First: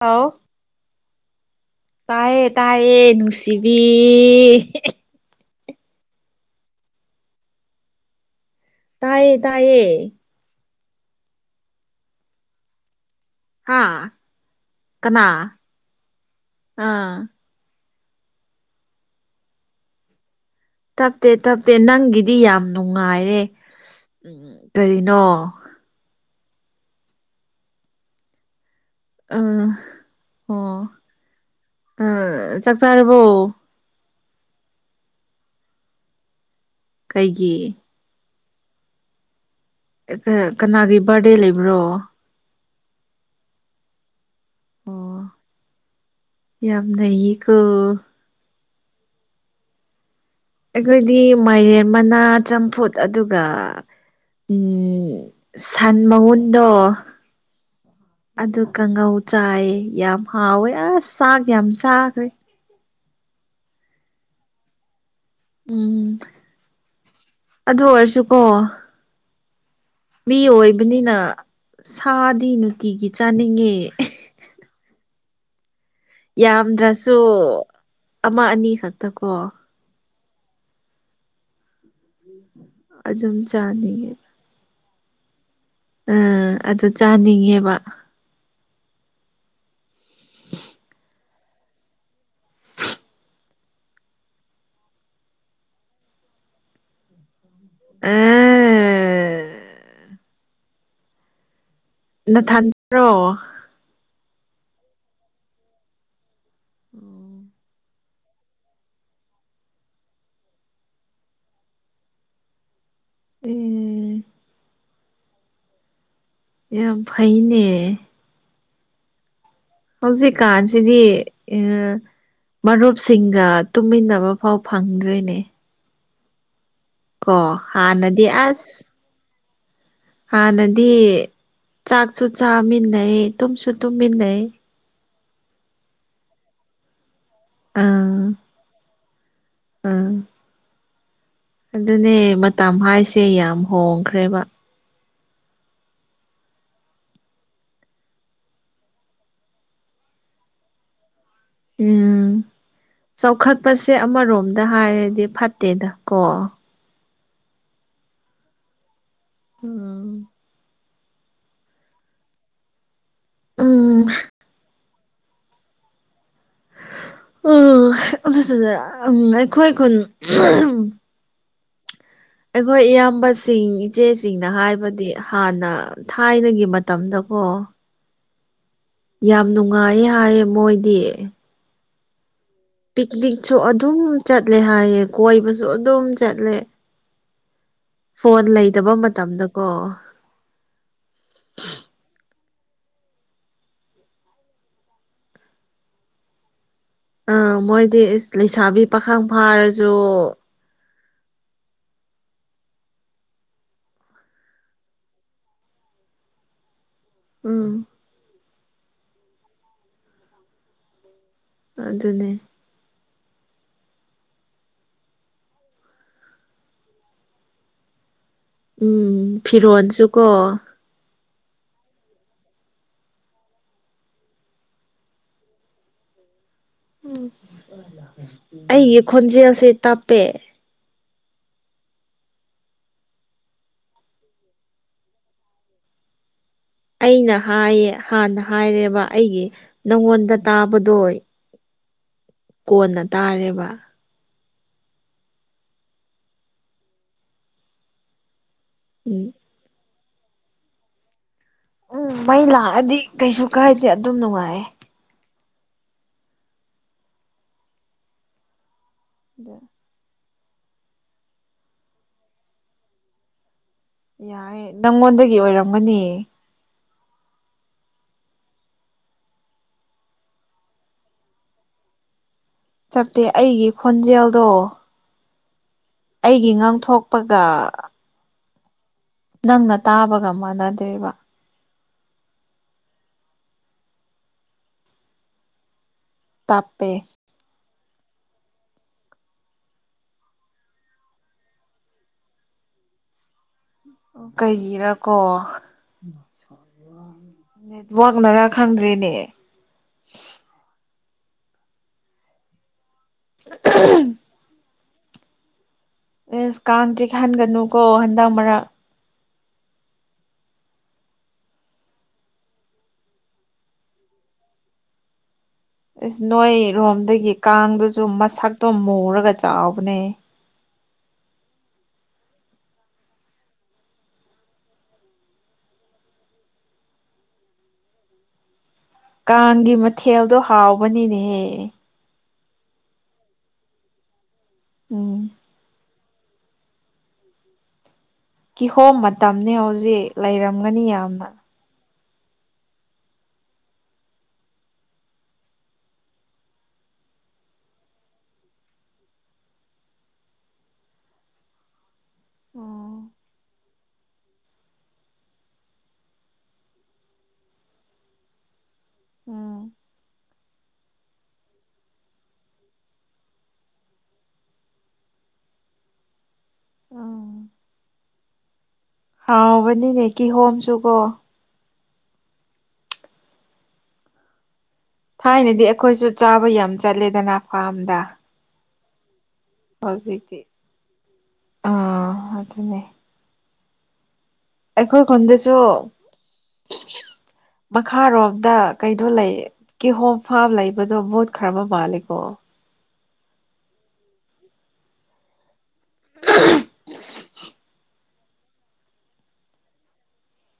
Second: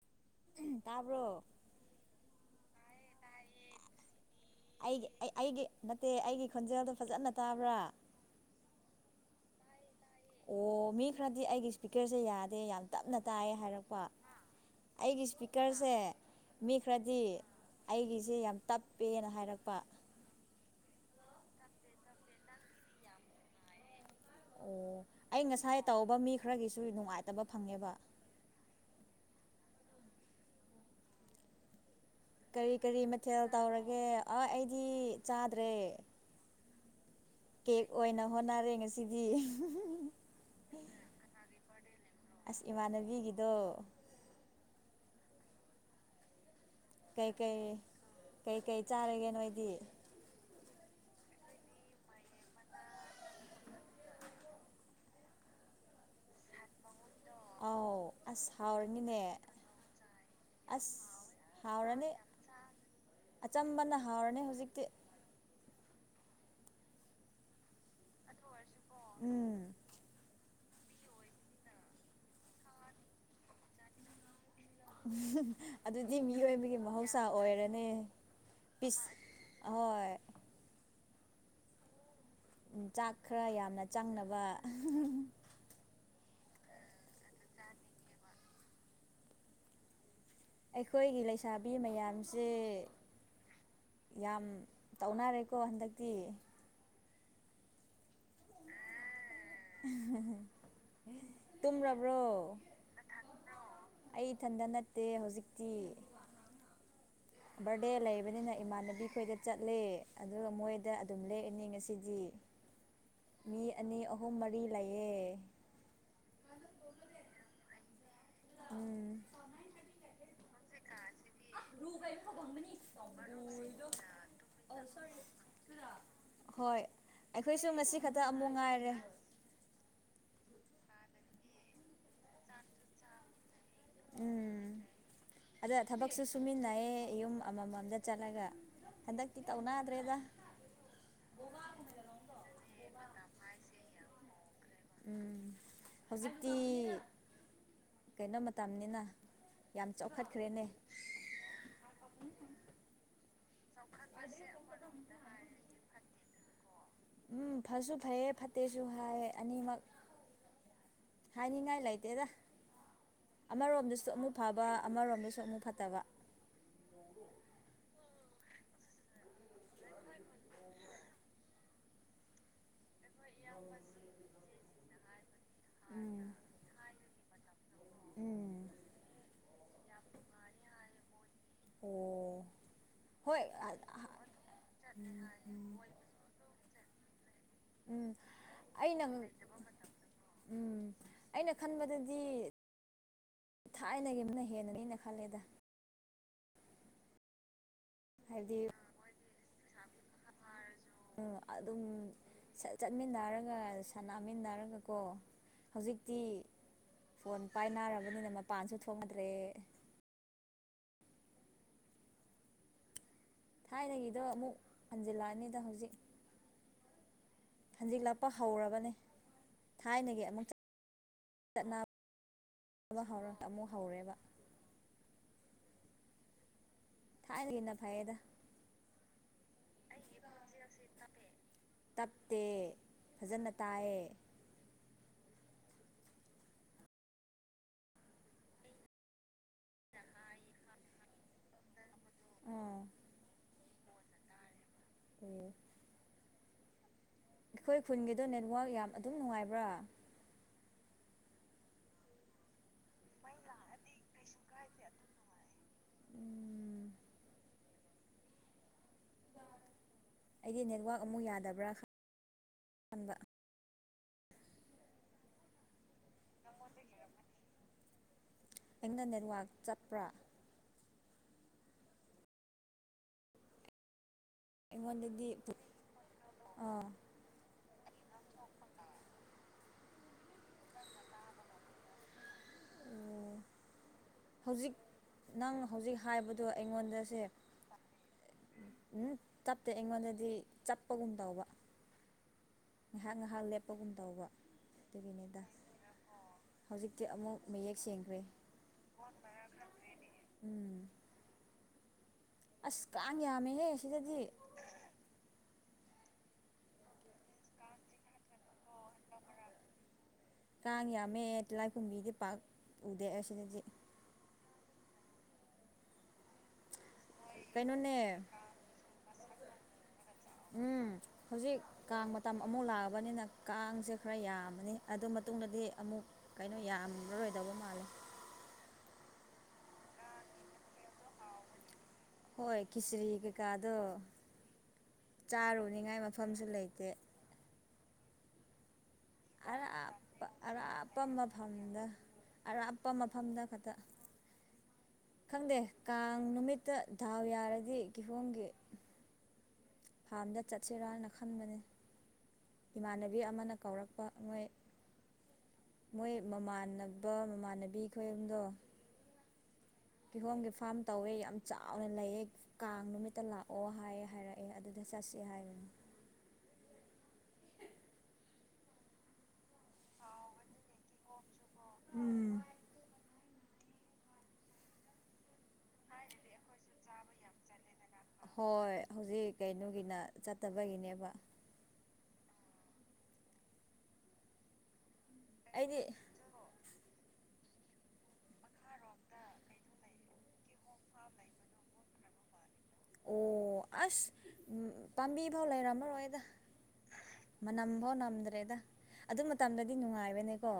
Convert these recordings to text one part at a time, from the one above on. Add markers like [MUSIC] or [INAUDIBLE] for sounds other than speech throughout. ꯍꯥꯎ ꯇꯥꯕ꯭ꯔꯣ ꯇꯥꯏ ꯇꯥꯏꯌꯦ ꯨꯁꯤꯕꯤ ꯑꯩꯒꯤ ꯑꯩꯒꯤ ꯅꯠꯇꯦ ꯑꯩꯒꯤ ꯈꯣꯟꯖꯦꯜꯗꯣ ꯐꯖꯅ ꯇꯥꯕ꯭ꯔꯥ ꯇꯌꯦ ꯇꯌꯦ ꯑꯣ ꯃꯤ ꯈꯔꯗꯤ ꯑꯩꯒꯤ ꯏꯁꯄꯤꯀꯔꯁꯦ ꯌꯥꯗꯦ ꯌꯥꯝ ꯇꯞꯅ ꯇꯥꯏ ꯍꯥꯥ ꯍꯥꯏꯔꯛꯄ ꯑꯩꯒꯤ ꯀꯅꯥ ꯏꯁꯄꯤꯀꯔꯁꯦ ꯃꯤ ꯑꯥ ꯈꯔꯗꯤ ꯑꯩꯒꯤꯁꯦ ꯌꯥꯝ ꯇꯞꯄꯦꯅ ꯍꯥꯏꯔꯛꯄ ꯇꯞꯇꯦ ꯇꯞꯇꯦ ꯅꯪꯒꯤꯗꯤ ꯌꯥꯝ ꯅꯨꯡꯉꯥꯏꯔꯦ ꯎꯝ ꯑꯣ ꯀꯔꯤꯅꯣ ꯑꯩ ꯉꯁꯥꯏ ꯇꯧꯕ ꯃꯤ ꯈꯔꯒꯤꯁꯨ ꯅꯨꯡꯉꯥꯏꯇꯕ ꯐꯪꯉꯦꯕ ꯎꯝ ꯑꯣ ꯑ ꯀꯔꯤ ꯆꯥꯛ ꯀꯔꯤ ꯃꯊꯦꯜ ꯆꯥꯔꯕꯣ ꯇꯧꯔꯒꯦ ꯑ ꯑꯩꯗꯤ ꯆꯥꯗ꯭ꯔꯦ ꯀꯩꯒꯤ ꯀꯦꯛ ꯑꯣꯏꯅ ꯍꯣꯠꯅꯔꯦ ꯉꯁꯤꯗꯤ ꯀꯅꯥꯒꯤ ꯕꯥꯔꯗꯦ ꯂꯩꯕ꯭ꯔꯣ ꯑꯁ ꯏꯃꯥꯟꯅꯕꯤꯒꯤꯗꯣ ꯑꯣ ꯌꯥꯝ ꯅ ꯀ ꯀꯩꯀꯩ ꯀꯩꯀꯩ ꯆꯥꯔꯒꯦ ꯅꯣꯏꯗꯤ ꯑꯩꯈꯣꯏꯗꯤ ꯃꯥꯏꯔꯦꯟ ꯃꯅꯥ ꯆꯝꯐꯨꯠ ꯑꯗꯨꯒ ꯎꯝ ꯁꯟ ꯃꯉꯟꯗꯣ ꯑꯥꯎ ꯑꯁ ꯑꯗꯨ ꯀꯥꯡꯉꯧ ꯍꯥꯎꯔꯅꯤꯅꯦ ꯆꯥꯏꯌꯦ ꯌꯥꯝ ꯍꯥꯎꯋꯦ ꯑꯁ ꯆꯥꯛ ꯌꯥꯝ ꯍꯥꯎꯔꯅꯤ ꯆꯥꯈ꯭ꯔꯦ ꯑꯆꯝꯕꯅ ꯍꯥꯎꯔꯅꯤ ꯍꯧꯖꯤꯛꯇꯤ ꯎꯝ ꯑꯗꯨ ꯑꯣꯏꯔꯁꯨꯀꯣ ꯎꯝ ꯃꯤ ꯑꯣꯏꯣꯏ ꯍꯥꯏꯕꯅꯤꯅ ꯁꯥꯗꯤ ꯅꯨꯡꯇꯤꯒꯤ ꯆꯥꯅꯤꯡꯉꯦ ꯎꯝ ꯑꯗꯨꯗꯤ ꯃꯤꯑꯣꯏꯕꯒꯤ ꯌꯥꯝꯗ꯭ꯔꯁꯨ ꯃꯍꯧꯁꯥ ꯑꯣꯏꯔꯅꯦ ꯑꯃ ꯑꯅꯤ ꯄꯤꯁ ꯈꯛꯇꯀꯣ ꯑꯍꯣꯏ ꯆꯥꯛ ꯑꯗꯨꯝ ꯈꯔ ꯌꯥꯝꯅ ꯆꯥꯅꯤꯡꯉꯦ ꯆꯪꯅꯕ ꯑꯥ ꯑꯗꯨ ꯆꯥꯅꯤꯡꯉꯦꯕ ꯑꯩꯈꯣꯏꯒꯤ ꯂꯩꯁꯥꯕꯤ ꯃꯌꯥꯝꯁꯦ ꯌꯥꯝ ꯇꯧꯅꯔꯦꯀꯣ ꯍꯟꯗꯛꯇꯤ ꯑ ꯎꯝꯝ ꯇꯨꯝꯔꯕ꯭ꯔꯣ ꯅꯊꯟꯇꯔꯣ ꯑꯩ ꯏꯊꯟꯇꯅ ꯠꯇꯦ ꯍꯧꯖꯤꯛꯇꯤ ꯕꯥꯔꯗꯦ ꯂꯩꯕꯅꯤꯅ ꯏꯃꯥꯟꯅꯕꯤ ꯈꯣꯏꯗ ꯆꯠꯂꯦ ꯑ ꯃꯣꯏꯗ ꯑꯗꯨꯝ ꯂꯦꯛꯑꯅꯤ ꯉꯁꯤꯗꯤ [INAUDIBLE] ꯑꯦ ꯃꯤ ꯑꯅꯤ ꯑꯍꯨꯝ ꯃꯔꯤ ꯂꯩꯑꯦ ꯌꯥꯝ ꯌꯥꯝ ꯐꯩꯅꯦ ꯎꯝ ꯍꯧꯖꯤ ꯀꯥꯟꯁꯤꯗꯤ ꯃꯔꯨꯞꯁꯤꯡꯒ ꯇꯨꯝꯃꯤꯟꯅꯕ ꯐꯥꯎ ꯐꯪꯗ꯭ꯔꯔꯤꯅꯦ ꯍꯣꯏ ꯀꯣ ꯑꯩꯈꯣꯏꯁꯨ ꯍꯥꯥ ꯉꯁꯤ ꯈꯛꯇ ꯅꯗꯤ ꯑꯃꯨꯛ ꯑꯁ ꯉꯥꯏꯔꯦ ꯍꯥꯟꯅꯗꯤ ꯆꯥꯛꯁꯨ ꯆꯥꯃꯤꯟꯅꯩ ꯇꯨꯝꯁꯨ ꯇꯨꯝꯃꯤꯟꯅꯩ ꯎꯝ ꯑꯗ ꯊꯕꯛꯁꯨ ꯁꯨꯃꯤꯟꯅꯩꯌꯦ ꯌꯨꯝ ꯑꯃꯃꯝꯗ ꯑꯥ ꯆꯠꯂꯒ ꯍꯟꯗꯛ ꯇꯧꯅ ꯑꯥ ꯑꯗꯨ꯭ꯔꯦꯖ ꯑꯗꯨꯅꯦ ꯃꯇꯝ ꯍꯥꯏꯁꯦ ꯌꯥꯝ ꯍꯣꯡꯈ꯭ꯔꯦꯕ ꯎꯝ ꯍꯧꯖꯤꯛꯇꯤ ꯀꯩꯅꯣ ꯃꯇꯝꯅꯤꯅ ꯌꯥꯝ ꯆꯥꯎꯈꯠꯈ꯭ꯔꯦꯅꯦ ꯑ ꯆꯥꯎꯈꯠꯄꯁꯦ ꯑꯃꯔꯣꯝꯗ ꯍꯥꯏꯔꯗꯤ ꯐꯠꯇꯦꯗ ꯀꯣ ꯎꯝ ꯐꯁꯨ ꯐꯩꯌꯦ ꯐꯠꯇꯦꯁꯨ ꯍꯥꯏ ꯑꯅꯤꯃꯛ ꯎꯝ ꯍꯥꯏꯅꯤꯡꯉꯥꯏ ꯂꯩꯇꯦꯗ ꯎꯝ ꯑꯃꯔꯣꯝꯗꯁꯨ ꯑꯃꯨꯛ ꯐꯕ ꯑꯃꯔꯣꯝꯗꯁꯨ ꯑꯃꯨꯛ ꯐꯠꯇꯕ ꯎꯝ ꯎꯝ ꯑꯩꯈꯣꯏ ꯑꯩꯈꯣꯏ ꯑꯩꯈꯣꯏ ꯏꯌꯥꯝꯕꯁꯤꯡ ꯏꯆꯦꯁꯤꯡꯅ ꯍꯥꯏꯕꯗꯤ ꯍꯥꯟꯅ ꯊꯥꯏꯅꯒꯤ ꯃꯇꯝꯗꯀꯣ ꯎꯝ ꯌꯥꯝ ꯅꯨꯡꯉꯥꯏ ꯍꯥꯏꯌꯦ ꯃꯣꯏꯗꯤ ꯑꯣ ꯍꯣꯏ ꯄꯤꯛꯅꯤꯛꯁꯨ ꯑꯗꯨꯝ ꯆꯠꯂꯦ ꯍꯥꯏꯌꯦ ꯀꯣꯏꯕꯁꯨ ꯑꯗꯨꯝ ꯆꯠꯂꯦ ꯎꯝ ꯐꯣꯟ ꯂꯩꯇꯕ ꯑꯩꯅ ꯃꯇꯝꯗꯀꯣ ꯎꯝ ꯑꯩꯅ ꯈꯟꯕꯗꯗꯤ ꯊꯥꯏꯅꯒꯤ ꯑꯃꯅ ꯍꯦꯟꯅꯅꯦꯩꯅ ꯈꯜꯂꯦꯗ ꯑꯥ ꯃꯣꯏꯗꯤ ꯏꯁ ꯍꯥꯏꯕꯗꯤ ꯂꯩꯁꯥꯕꯤ ꯄꯥꯈꯪ ꯐꯥꯔꯁꯨ ꯎ ꯑꯗꯨꯝ ꯆꯠꯃꯤꯟꯅꯔꯒ ꯁꯥꯟꯅꯃꯤꯟꯅꯔꯒ ꯀꯣ ꯍꯧꯖꯤꯛꯇꯤ ꯐꯣꯟ ꯎꯝ ꯄꯥꯏꯅꯔꯕꯅꯤꯅ ꯃꯄꯥꯟꯁꯨ ꯊꯣꯡꯅꯗ꯭ꯔꯦ ꯑꯗꯨ ꯑꯗꯨꯅꯦ ꯊꯥꯏꯅꯒꯤꯗꯣ ꯑꯃꯨꯛ ꯍꯟꯖꯤꯜꯂꯛꯑꯅꯤꯗ ꯍꯧꯖꯤꯛ ꯍꯖꯤ ꯂ ꯎꯝ ꯐꯤꯔꯣꯟꯜꯁꯨꯀꯣ ꯍꯧꯔꯛꯇ ꯑꯃꯨꯛ ꯍꯧꯔꯦꯕ ꯊꯥꯏꯅꯒꯤꯅ ꯐꯩꯌꯦꯗ ꯎ ꯑꯩꯒꯤ ꯈꯣꯟꯖꯦꯜꯁꯦ ꯇꯥꯞꯄꯦ ꯇꯞꯇꯦ ꯐꯖꯅ ꯇꯥꯏꯑ ꯑꯩꯅ ꯍꯥꯏꯌꯦ ꯍꯥꯟꯅ ꯍꯥꯏꯔꯦꯕ ꯑꯩꯒꯤ ꯅꯪꯉꯣꯟꯗ ꯇꯥꯕꯗꯣ ꯑꯥ ꯀꯣꯟꯅ ꯇꯥꯔꯦꯕ ꯑꯣ ꯑꯩꯈꯣꯏ ꯈꯨꯟꯒꯤꯗꯣ ꯅꯦꯠꯋꯥꯛꯛ ꯌꯥꯝ ꯑꯗꯨꯝ ꯎꯝ ꯅꯨꯡꯉꯥꯏꯕ꯭ꯔꯥ ꯎꯝ ꯃꯩ ꯂꯥꯛꯑꯗꯤ ꯀꯩꯁꯨ ꯀꯥꯏꯗꯦ ꯑꯗꯨꯝ ꯅꯨꯡꯉꯥꯏ ꯎꯝ ꯑ ꯑꯩꯗꯤ ꯅꯦꯠꯋꯥꯛ ꯑꯃꯨꯛ ꯌꯥꯗꯕ꯭ꯔꯥ ꯈꯕ ꯌꯥꯏ ꯅꯪꯉꯣꯟꯗꯒꯤ ꯑꯣꯏꯔꯝꯒꯅꯤ ꯑꯩꯅ ꯅꯦꯠꯋꯥꯛ ꯆꯠꯄ꯭ꯔꯥ ꯆꯞꯇꯦ ꯑꯩꯒꯤ ꯈꯣꯟꯖꯦꯜ ꯑꯩꯉꯣꯟꯗꯗꯤ ꯑꯩꯒꯤ ꯑꯥ ꯉꯥꯡꯊꯣꯛꯄꯒ ꯅꯪꯅ ꯇꯥꯕꯒ ꯃꯥꯟꯅꯗ꯭ꯔꯦꯕ ꯍꯧꯖꯤꯛ ꯅꯪ ꯍꯧꯖꯤꯛ ꯍꯥꯏꯕꯗꯣ ꯇꯞꯄꯦ ꯑꯩꯉꯣꯟꯗꯁꯦ ꯎꯝ ꯆꯞꯠꯇꯦ ꯑꯩꯉꯣꯟꯗꯗꯤ ꯆꯠꯄꯒꯨꯝ ꯇꯧꯕ ꯉꯥꯏꯍꯥꯛ ꯉꯍꯥꯛ ꯂ ꯀꯩꯒꯤꯔꯥꯀꯣ ꯍꯧꯖꯤꯛꯇꯤ ꯑꯃꯨꯛ ꯃꯌꯦꯛ ꯁꯦꯡꯈ꯭ꯔꯦ ꯅꯦꯠꯋꯥꯛꯅꯔ ꯈꯪꯗ꯭ꯔꯔꯤꯅꯦ ꯎꯝ ꯑꯁ ꯀꯥꯟ ꯌꯥꯝꯃꯦꯍꯦ ꯁꯤꯗꯗꯤ ꯑꯦꯁ ꯀꯥꯡ ꯆꯤꯍꯟꯒꯅꯨ ꯀꯣ ꯍꯟꯗꯛ ꯃꯔꯛ ꯀꯥꯡ ꯌꯥꯝꯃꯦ ꯂꯥꯏꯈꯨꯝꯕꯤꯗꯤ ꯄꯥꯛ ꯎꯗꯦ ꯑꯁꯤꯅꯗꯤ ꯑꯁ ꯅꯣꯏꯔꯣꯝꯗꯒꯤ ꯀꯩꯅꯣꯅꯦ ꯀꯥꯡꯗꯨꯁꯨ ꯃꯁꯛꯇꯣ ꯃꯨꯔꯒ ꯆꯥꯎꯕꯅꯦ ꯎꯝ [INAUDIBLE] ꯍꯧꯖꯤꯛ ꯀꯥꯡ ꯃꯇꯝ ꯑꯃꯨꯛ ꯂꯥꯛꯑꯕꯅꯤꯅ ꯀꯥꯡꯁꯦ ꯈꯔ ꯌꯥꯝꯃꯅꯤ ꯑꯗꯨ ꯃꯇꯨꯡꯗꯗꯤ ꯑꯃꯨꯛ ꯀꯩꯅꯣ ꯌꯥꯝꯃꯔꯣꯏꯗꯧꯕ ꯃꯥꯜꯂꯦ ꯎꯝ ꯀꯥꯡꯒꯤ ꯃꯊꯦꯜꯗꯣ ꯍꯥꯎꯕꯅꯤꯅꯦꯍꯦ ꯍꯣꯏ ꯈꯤꯆꯔꯤ ꯀꯩꯀꯥꯗꯣ ꯎꯝ ꯆꯥꯔꯨꯅꯤꯉꯥꯏ ꯃꯐꯝꯁꯨ ꯂꯩꯇꯦ ꯊꯣꯝ ꯃꯇꯝꯅꯤ ꯍꯧꯖꯤꯛ ꯑꯔꯥꯞꯄ ꯂꯩꯔꯝꯒꯅꯤ ꯑꯔꯥꯞꯄ ꯌꯥꯝꯅ ꯃꯐꯝꯗ ꯑꯔꯥꯞꯄ ꯃꯐꯝꯗ ꯈꯛꯇ ꯈꯪꯗꯦ ꯀꯥꯡ ꯅꯨꯃꯤꯠꯇ ꯙꯥꯎ ꯌꯥꯔꯗꯤ ꯀꯤꯍꯣꯝꯒꯤ ꯐꯥꯔꯝꯗ ꯆꯠꯁꯤꯔꯥꯅ ꯈꯟꯕꯅꯤ ꯎꯝ ꯏꯃꯥꯟꯅꯕꯤ ꯑꯃꯅ ꯀꯧꯔꯛꯄ ꯃꯣꯏ ꯃꯣꯏ ꯃꯃꯥꯟꯅꯕ ꯃꯃꯥꯟꯅꯕꯤ ꯈꯣꯏ ꯑꯝꯗꯣ ꯎꯝ ꯐꯤꯍꯣꯝꯒꯤ ꯐꯥꯝ ꯇꯧꯋꯦ ꯌꯥꯝ ꯆꯥꯎꯅ ꯂꯩꯑ ꯀꯥꯡ ꯅꯨꯃꯤꯠꯇ ꯂꯥꯛꯑꯣ ꯍꯥꯏꯌꯦ ꯍꯥꯏꯔꯛꯑꯦ ꯑꯗꯨꯗ ꯆꯠꯁꯤ ꯑꯣ ꯍꯥꯎꯕꯅꯤꯅꯦ ꯀ ꯍꯣꯝꯁꯨ ꯀꯣ ꯎꯝ ꯊꯥꯏꯅꯗꯤ ꯑꯩꯈꯣꯏꯁꯨ ꯆꯥꯕ ꯌꯥꯝ ꯆꯠꯂꯦꯗꯅ ꯐꯥꯔꯝꯗ ꯍꯣꯏ ꯍꯧꯖꯤꯛ ꯀꯩꯅꯣꯒꯤꯅ ꯍꯧꯖꯤꯛꯇꯤ ꯆꯠꯇꯕꯒꯤꯅꯦꯕ ꯑꯗꯨ ꯑꯗꯨꯅꯦ ꯀꯣꯏ ꯈꯗꯁꯨꯣ ꯑꯩꯗꯤ ꯃꯈꯥꯔꯣꯝꯗ ꯀꯩꯅꯣ ꯂꯩ ꯀꯦꯍꯣꯝ ꯐꯥꯝ ꯂꯩꯕꯗꯣ ꯃꯨꯠ ꯈꯔ ꯑꯃ ꯃꯥꯜꯂꯦꯀꯣ ꯑꯣ ꯑꯁ ꯎ ꯄꯥꯝꯕꯤ ꯐꯥꯎ ꯂꯩꯔꯝꯃꯔꯣꯏꯗ ꯃꯅꯝꯐꯥꯎ ꯅꯝꯗ꯭ꯔꯦꯗ ꯑꯗꯨ ꯃꯇꯝꯗꯗꯤ ꯅꯨꯡꯉꯥꯏꯕꯅꯦꯀꯣ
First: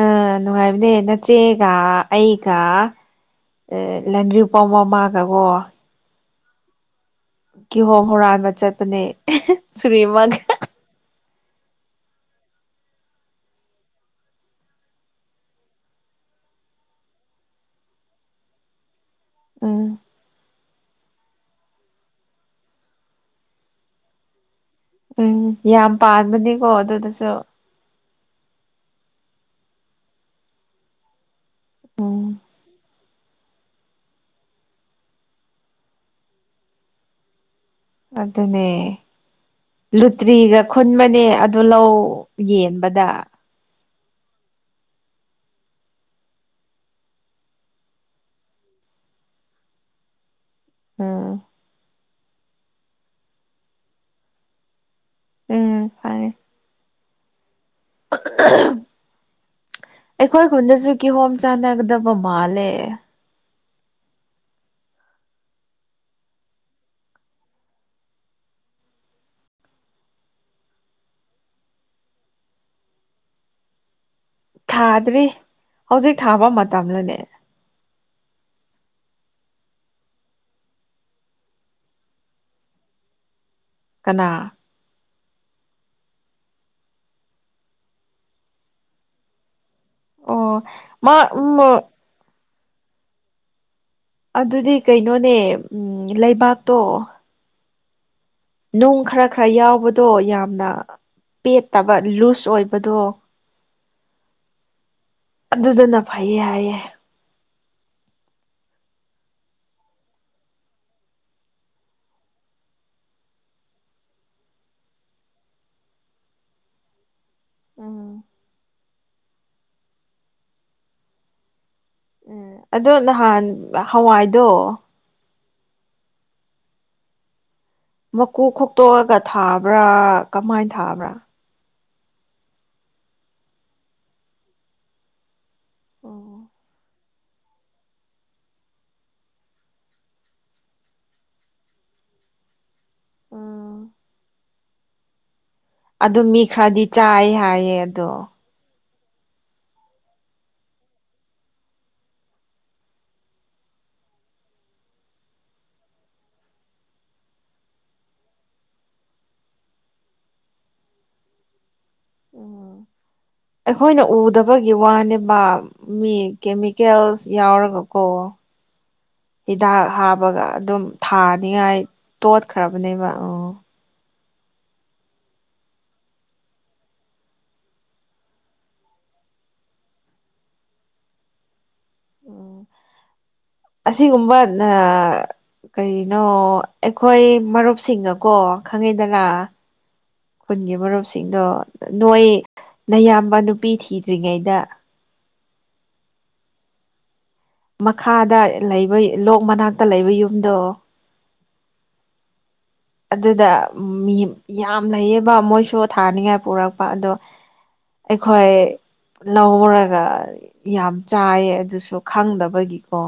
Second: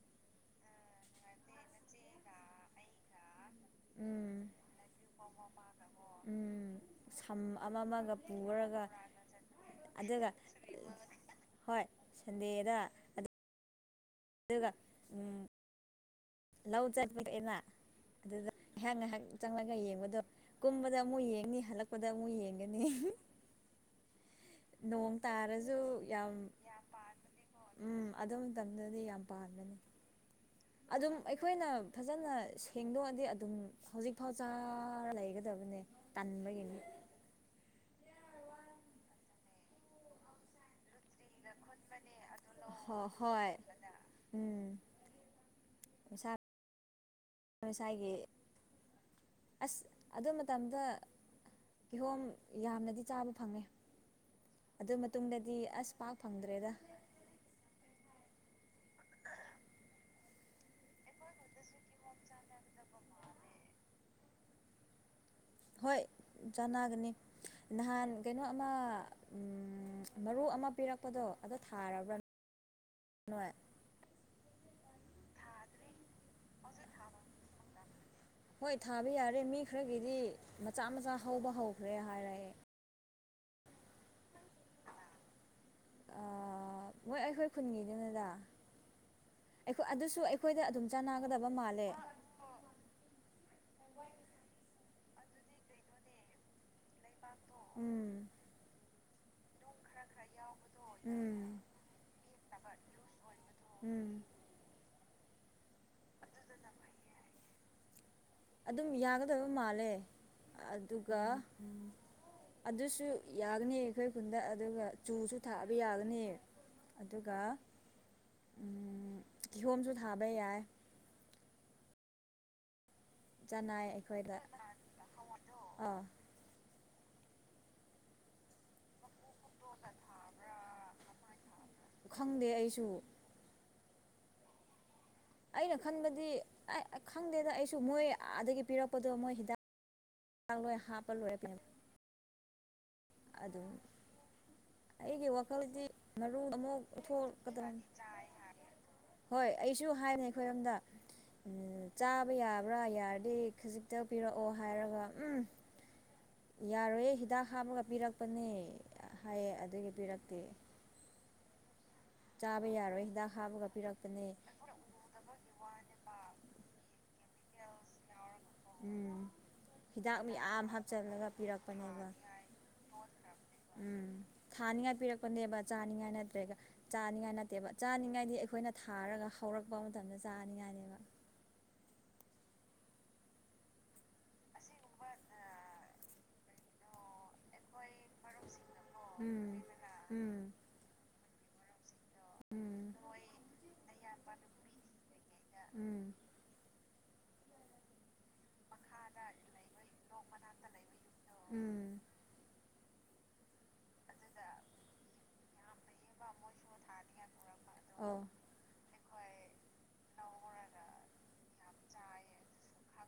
ꯑ ꯅꯨꯡꯉꯥꯏꯕꯅꯦ ꯅꯆꯦꯒ ꯑꯩꯒ ꯂꯟꯗ꯭ꯔꯤ ꯎꯝ ꯄꯥꯎ ꯃꯃ ꯑꯗꯔꯕꯣ ꯎꯝ ꯁꯝ ꯑꯃ ꯀꯤꯍꯣꯝ ꯑꯃꯒ ꯍꯨꯔꯥꯟꯕ ꯄꯨꯔꯒ ꯆꯠꯄꯅꯦ ꯁꯨꯔꯤꯃ ꯑꯗꯨꯒ ꯍꯣꯏ ꯁꯟꯗꯦꯗ ꯑꯗꯨꯒ ꯂꯧ ꯆꯠꯄꯤꯔꯛꯑꯦꯅ ꯑꯗꯨꯗ ꯉꯥꯏꯍꯥꯛ ꯉꯥꯏꯍꯥꯛ ꯆꯪꯂꯒ ꯎꯝ ꯌꯦꯡꯕꯗꯣ ꯀꯨꯝꯕꯗ ꯑꯃꯨꯛ ꯌꯦꯡꯅꯤ ꯍꯜꯂꯛꯄꯗ ꯑꯃꯨꯛ ꯌꯦꯡꯒꯅꯤ ꯅꯣꯡ ꯎꯝ ꯇꯥꯔꯁꯨ ꯌꯥꯝ ꯄꯥꯟꯕꯅꯤꯀꯣ ꯑꯗꯨꯗꯁꯨ ꯎꯝ ꯑꯗꯨ ꯃꯇꯝꯗꯗꯤ ꯌꯥꯝ ꯄꯥꯝꯒꯅꯤ ꯑꯗꯨꯝ ꯑꯩꯈꯣꯏꯅ ꯎꯝ ꯐꯖꯅ ꯁꯦꯡꯗꯣꯛꯑꯦ ꯗꯤ ꯑꯗꯨꯝ ꯍꯧꯖꯤꯛꯐꯥꯎ ꯆꯥꯔ ꯂꯩꯒꯗꯕꯅꯦ ꯇꯟꯥꯟꯕꯒꯤꯅꯤ ꯑꯗꯨꯅꯦ ꯂꯨꯇ꯭ꯔꯤꯒ ꯈꯨꯟꯕꯅꯦ ꯑꯗꯨ ꯂꯧ ꯍꯣ ꯌꯦꯟꯕꯗ ꯍꯣꯏ ꯎꯝ ꯁꯥ ꯉꯁꯥꯏꯒꯤ ꯑꯁ ꯑꯗꯨ ꯃꯇꯝꯗ ꯎꯝ ꯀꯤꯍꯣꯝ ꯌꯥꯝꯅꯗꯤ ꯆꯥꯕ ꯐꯪꯉꯦ ꯑꯗꯨ ꯃꯇꯨꯡꯗꯗꯤ ꯎꯝ ꯑꯁ ꯄꯥꯛ ꯐꯪꯉꯦ ꯐꯪꯗ꯭ꯔꯦꯗ [INAUDIBLE] ꯑꯩꯈꯣꯏ ꯈꯨꯟꯗꯁꯨ ꯀꯤꯍꯣꯝ ꯆꯥꯟꯅꯒꯗꯕ ꯃꯥꯜꯂꯦ ꯍꯣꯏ ꯆꯥꯟꯅꯒꯅꯤ ꯅꯍꯥꯟ ꯀꯩꯅꯣ ꯑꯃ ꯃꯔꯨ ꯑꯃ ꯄꯤꯔꯛꯄꯗꯣ ꯑꯗꯣ ꯊꯥꯔꯕ꯭ꯔ [INAUDIBLE] [INAUDIBLE] ꯊꯥꯗ꯭ꯔꯤ ꯍꯧꯖꯤꯛ ꯊꯥꯕ ꯃꯇꯝꯂꯅꯦ ꯍꯣꯏ ꯊꯥꯕ ꯌꯥꯔꯦ ꯃꯤ ꯈꯔꯒꯤꯗꯤ ꯃꯆꯥ ꯃꯆꯥ ꯍꯧꯕ ꯍꯧꯈ꯭ꯔꯦ ꯍꯥꯏꯔꯛꯑꯦ ꯀꯅꯥ ꯃꯣꯏ ꯑꯩꯈꯣꯏ ꯈꯨꯟꯒꯤꯗꯨꯅꯦꯗꯥ ꯑꯩꯈꯣꯏ ꯑꯗꯨꯁꯨ ꯑꯣ ꯑꯩꯈꯣꯏꯗ ꯑꯗꯨꯝ ꯃꯥ ꯆꯥꯟꯅꯒꯗꯕ ꯎꯝ ꯃꯥꯜꯂꯦ ꯑꯗꯨꯗꯤ ꯀꯩꯅꯣꯅꯦ ꯎ ꯂꯩꯕꯥꯛꯇꯣ ꯎꯝ ꯅꯨꯡ ꯈꯔ ꯈꯔ ꯌꯥꯎꯕ ꯑꯣ ꯌꯥꯝꯅ ꯎꯝ ꯄꯦꯠꯇꯕ ꯂꯨꯁ ꯑꯣꯏꯕꯗꯣ ꯎꯝ ꯑꯗꯨꯗꯅ ꯐꯩꯌꯦ ꯍꯥꯏꯌꯦ ꯑꯗꯨꯝ ꯌꯥꯒꯗꯣꯏꯕ ꯃꯥꯜꯂꯦ ꯑꯗꯨꯒ ꯑꯗꯨꯁꯨ ꯌꯥꯒꯅꯤ ꯑꯩꯈꯣꯏ ꯈꯨꯟꯗ ꯑꯗꯨꯒ ꯆꯨꯁꯨ ꯊꯥꯕ ꯌꯥꯒꯅꯤ ꯑꯗꯨꯒ ꯎꯝ ꯀꯤꯍꯣꯝꯁꯨ ꯊꯥꯕ ꯌꯥꯏ ꯎꯝ ꯑꯗꯣ ꯅꯍꯥꯟ ꯆꯅꯥꯏ ꯑꯩꯈꯣꯏꯗ ꯍꯋꯥꯏꯗꯣ ꯑꯥ ꯃꯀꯨ ꯈꯣꯛꯇꯣꯛꯑꯒ ꯊꯥꯕ꯭ꯔꯥ ꯀꯃꯥꯏꯅ ꯊꯥꯕ꯭ꯔꯥ ꯈꯪꯗꯦ ꯑꯩꯁꯨ ꯑꯩꯅ ꯈꯟꯕꯗꯤ ꯑꯣ ꯈꯪꯗꯦꯗ ꯑꯩꯁꯨ ꯃꯣꯏ ꯑꯗꯒꯤ ꯄꯤꯔꯛꯄꯗꯣ ꯃꯣꯏ ꯍꯤꯗꯥꯛ ꯂꯣꯏ ꯍꯥꯞꯄ ꯂꯣꯏꯔꯦꯃꯤ ꯑꯗꯨꯝ ꯎꯝ ꯑꯩꯒꯤ ꯋꯥ ꯑꯗꯨ ꯃꯤ ꯈꯔꯗꯤ ꯆꯥꯏ ꯍꯥꯏꯌꯦ ꯑꯗꯣ ꯍꯣꯏ ꯑꯩꯁꯨ ꯍꯥꯏꯕꯅꯦ ꯑꯩꯈꯣꯏꯔꯣꯝꯗ ꯎꯝ ꯆꯥꯕ ꯌꯥꯕ꯭ꯔꯥ ꯌꯥꯔꯗꯤ ꯈꯖꯤꯛꯇ ꯄꯤꯔꯛꯑꯣ ꯍꯥꯏꯔꯒ ꯎꯝ [INAUDIBLE] ꯌꯥꯔꯣꯏꯌꯦ ꯍꯤꯗꯥꯛ ꯍꯥꯞꯃꯒ ꯄꯤꯔꯛꯄꯅꯦ ꯍꯥꯏꯌꯦ ꯑꯗꯨꯒꯤ ꯄꯤꯔꯛꯇꯦ [INAUDIBLE] ꯆꯥꯕ ꯎꯝ ꯌꯥꯔꯣꯏ ꯍꯤꯗꯥꯛ ꯍꯥꯞꯄꯒ ꯑꯩꯈꯣꯏꯅ ꯄꯤꯔꯛꯄꯅꯦ ꯎꯗꯕꯒꯤ ꯋꯥꯅꯦꯕ ꯃꯤ ꯀꯦꯃꯤꯀꯦꯜꯁ ꯌꯥꯎꯔꯒ ꯀꯣ ꯎꯝ ꯍꯤꯗꯥꯛ ꯍꯥꯞꯄꯒ ꯃꯌꯥꯝ ꯑꯗꯨꯝ ꯍꯥꯞꯆꯤꯜꯂꯒ ꯊꯥꯅꯤꯉꯥꯏ ꯄꯤꯔꯛꯄꯅꯦꯕ ꯇꯣꯠꯈ꯭ꯔꯕꯅꯦꯕ ꯎ [INAUDIBLE] ꯎꯝ ꯊꯥꯅꯤꯡꯉꯥꯏ ꯄꯤꯔꯛꯄꯅꯦꯕ ꯆꯥꯅꯤꯡꯉꯥꯏ ꯅꯠꯇ꯭ꯔꯦꯒ ꯆꯥꯅꯤꯡꯉꯥꯏ ꯅꯠꯇꯦꯕ ꯆꯥꯅꯤꯡꯉꯥꯏꯗꯤ ꯑꯩꯈꯣꯏꯅ ꯊꯥꯔꯒ ꯍꯧꯔꯛꯄ ꯃꯇꯝꯗ ꯆꯥꯅꯤꯉꯥꯏꯅꯦꯕ [INAUDIBLE] ꯑꯁꯤꯒꯨꯝꯕ ꯑ ꯀꯩꯅꯣ ꯀꯩꯅꯣ ꯑꯩꯈꯣꯏ ꯃꯔꯨꯞꯁꯤꯡꯒꯀꯣ ꯈꯪꯉꯤꯗꯅ ꯎꯝ ꯎꯝ ꯈꯨꯟꯒꯤ ꯃꯔꯨꯞꯁꯤꯡꯗꯣ ꯅꯣꯏ ꯎꯝ ꯅꯌꯥꯝꯕ ꯅꯨꯄꯤ ꯊꯤꯗ꯭ꯔꯤꯉꯩꯗ ꯎꯝ ꯃꯈꯥꯗ ꯂꯩꯕ ꯂꯣꯛ ꯃꯅꯥꯛꯇ ꯂꯩꯕ ꯌꯨꯝꯗꯣ ꯎꯝ ꯑꯗꯨꯗ ꯃꯤ ꯌꯥꯝ ꯂꯩꯩꯌꯦꯕ ꯃꯣꯏꯁꯨ ꯊꯥꯅꯤꯉꯥꯏ ꯄꯨꯔꯛꯄ ꯑꯗꯣ ꯑꯗꯣ ꯑꯣ ꯑꯩꯈꯣꯏ ꯂꯧꯔꯒ ꯌꯥꯝ ꯆꯥꯏꯌꯦ ꯑꯗꯨꯁꯨ ꯈꯪꯗꯕꯒꯤꯀꯣ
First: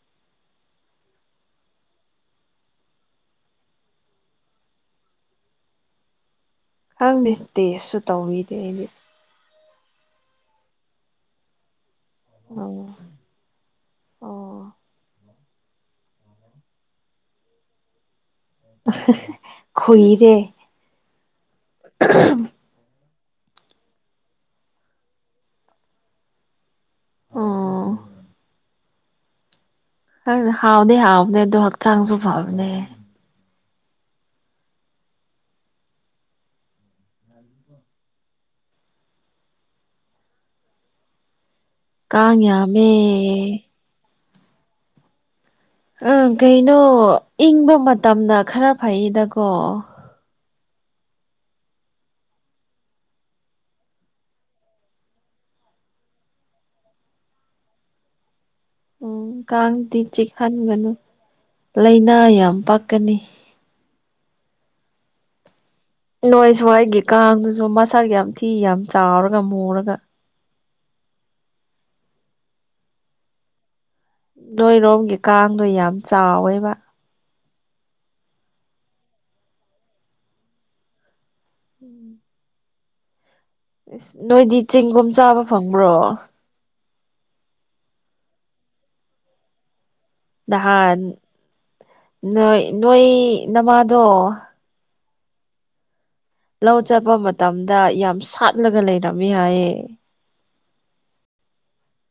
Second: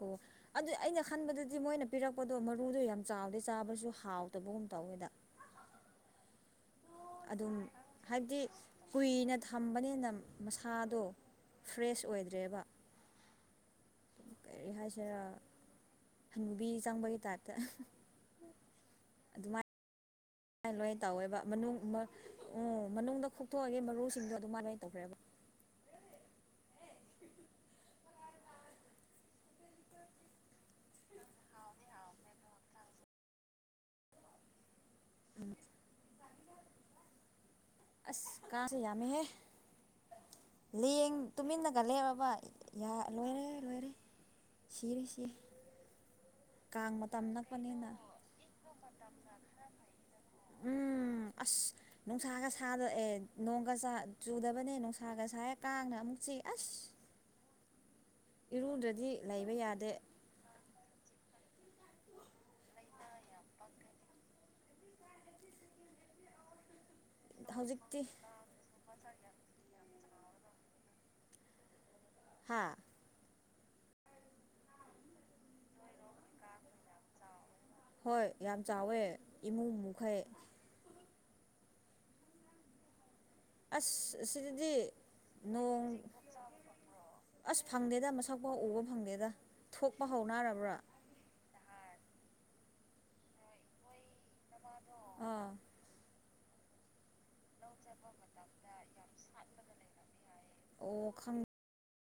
ꯑꯣ ꯑꯗꯨ ꯑꯩꯅ ꯈꯟꯕꯗꯗꯤ ꯃꯣꯏꯅ ꯄꯤꯔꯛꯄꯗꯣ ꯃꯔꯨꯗꯣ ꯌꯥꯝ ꯆꯥꯎꯗꯦ ꯆꯥꯕꯁꯨ ꯍꯥꯎꯗꯕꯒꯨꯝ ꯇꯧꯋꯦꯗ ꯈꯪꯗꯦ ꯑꯗꯨꯝ ꯇꯦꯁꯁꯨ ꯍꯥꯏꯕꯗꯤ ꯇꯧꯔꯤꯗ ꯑꯩꯗꯤ ꯀꯨꯏꯅ ꯊꯝꯕꯅꯤꯅ ꯃꯁꯥꯗꯣ ꯐ꯭ꯔꯦꯁ ꯑꯣꯏꯗ꯭ꯔꯦꯕ ꯑꯣ ꯑꯣ ꯀꯔꯤ ꯍꯥꯏꯁꯤꯔꯥ ꯍꯨꯕꯤ ꯆꯪꯕꯒꯤ ꯇꯥꯏꯞꯇ ꯈꯣꯏ ꯂꯥꯏ ꯂꯣꯏ ꯇꯧꯋꯦꯕ ꯃꯅꯨꯡ ꯎ ꯃꯅꯨꯡꯗ ꯊꯣꯛꯇꯣꯛꯑꯒꯦ ꯃꯔꯨꯁꯤꯡꯗꯣ ꯑꯗꯨꯃꯥꯏꯅꯥꯏ ꯇꯧꯈ꯭ꯔꯦꯕ ꯑꯥ ꯍ ꯍꯥꯎꯗ ꯍꯥꯎꯗ ꯑꯗꯨꯣ ꯍꯛꯆꯥꯡꯁꯨ ꯐꯕꯅꯦ ꯎꯝ ꯑꯁ ꯀ ꯌꯥꯃꯤꯍꯦ ꯂꯩ ꯌꯦ ꯇꯨꯃꯤ ꯀꯜꯂꯦ ꯕꯕ ꯀꯥꯡ ꯌꯥꯝꯃꯦ ꯂꯣꯏꯔꯦ ꯂꯣꯏꯔꯦ ꯁꯤꯔꯦ ꯁꯤꯔꯦ ꯑ ꯀꯩꯅꯣ ꯀꯥꯡ ꯃꯇꯝ ꯏꯪꯕ ꯅꯛꯄꯅꯤꯅ ꯃꯇꯝꯗ ꯈꯔ ꯐꯩꯌꯦꯗꯀꯣ [UNINTELLIGIBLE] ꯎꯝ ꯑꯁ ꯅꯨꯡꯁꯥꯒ ꯁꯥꯗꯑꯦ ꯅꯣꯡꯒ ꯆꯨꯗꯕꯅꯦ ꯅꯨꯡꯁꯥꯒ ꯁꯥꯦ ꯀꯥꯡꯅ ꯑꯃꯨ ꯆ ꯑꯁ [UNINTELLIGIBLE] ꯏꯔꯨꯗ꯭ꯔꯗꯤ ꯎꯝ ꯂꯩꯕ ꯌꯥꯗꯦ ꯀꯒꯗꯤ ꯆꯦ ꯈꯟꯒꯅꯨ ꯂꯥꯏꯅꯥ ꯌꯥꯝ ꯄꯛꯀꯅꯤ ꯅꯣꯏ ꯁ꯭ꯋꯥꯏꯒꯤ ꯀꯥꯡꯗꯨꯁꯨ ꯍꯧꯖꯤꯛꯇꯤ ꯃꯁꯥꯒꯤ ꯌꯥꯝ ꯊꯤ ꯌꯥꯝ ꯆꯥꯎꯔꯒ ꯃꯨꯔꯒ ꯍꯥꯥ ꯅꯣꯏꯔꯣꯝꯒꯤ ꯀꯥꯡꯗꯣ ꯌꯥꯝ ꯆꯥꯎꯋꯦꯕ ꯍꯣꯏ ꯌꯥꯝ ꯆꯥꯎꯋꯦ ꯏꯃꯨꯡꯩ ꯎꯝ ꯁ ꯑꯁ ꯅꯣꯏꯗꯤ ꯑꯁꯤꯗꯗꯤ ꯆꯦꯡꯒꯨꯝ ꯆꯥꯕ ꯅꯣꯡ ꯐꯪꯕ꯭ꯔꯣ ꯑꯁ ꯐꯪꯗꯦꯗ ꯃꯁꯛ ꯄꯥꯎ ꯎꯕ ꯐꯪꯗꯦꯗ ꯊꯣꯛꯄ ꯍꯧꯥꯎꯅꯔꯕ꯭ꯔꯥ ꯅꯍꯥꯟ ꯅꯣꯏ ꯅꯣꯏ ꯅꯃꯥꯗꯣ ꯑꯥ ꯂꯧ ꯆꯠꯄ ꯃꯇꯝꯗ ꯌꯥꯝ ꯁꯥꯠꯂꯒ ꯂꯩꯔꯝꯃꯤ ꯍꯥꯏꯌꯦ ꯑꯣ ꯈꯪ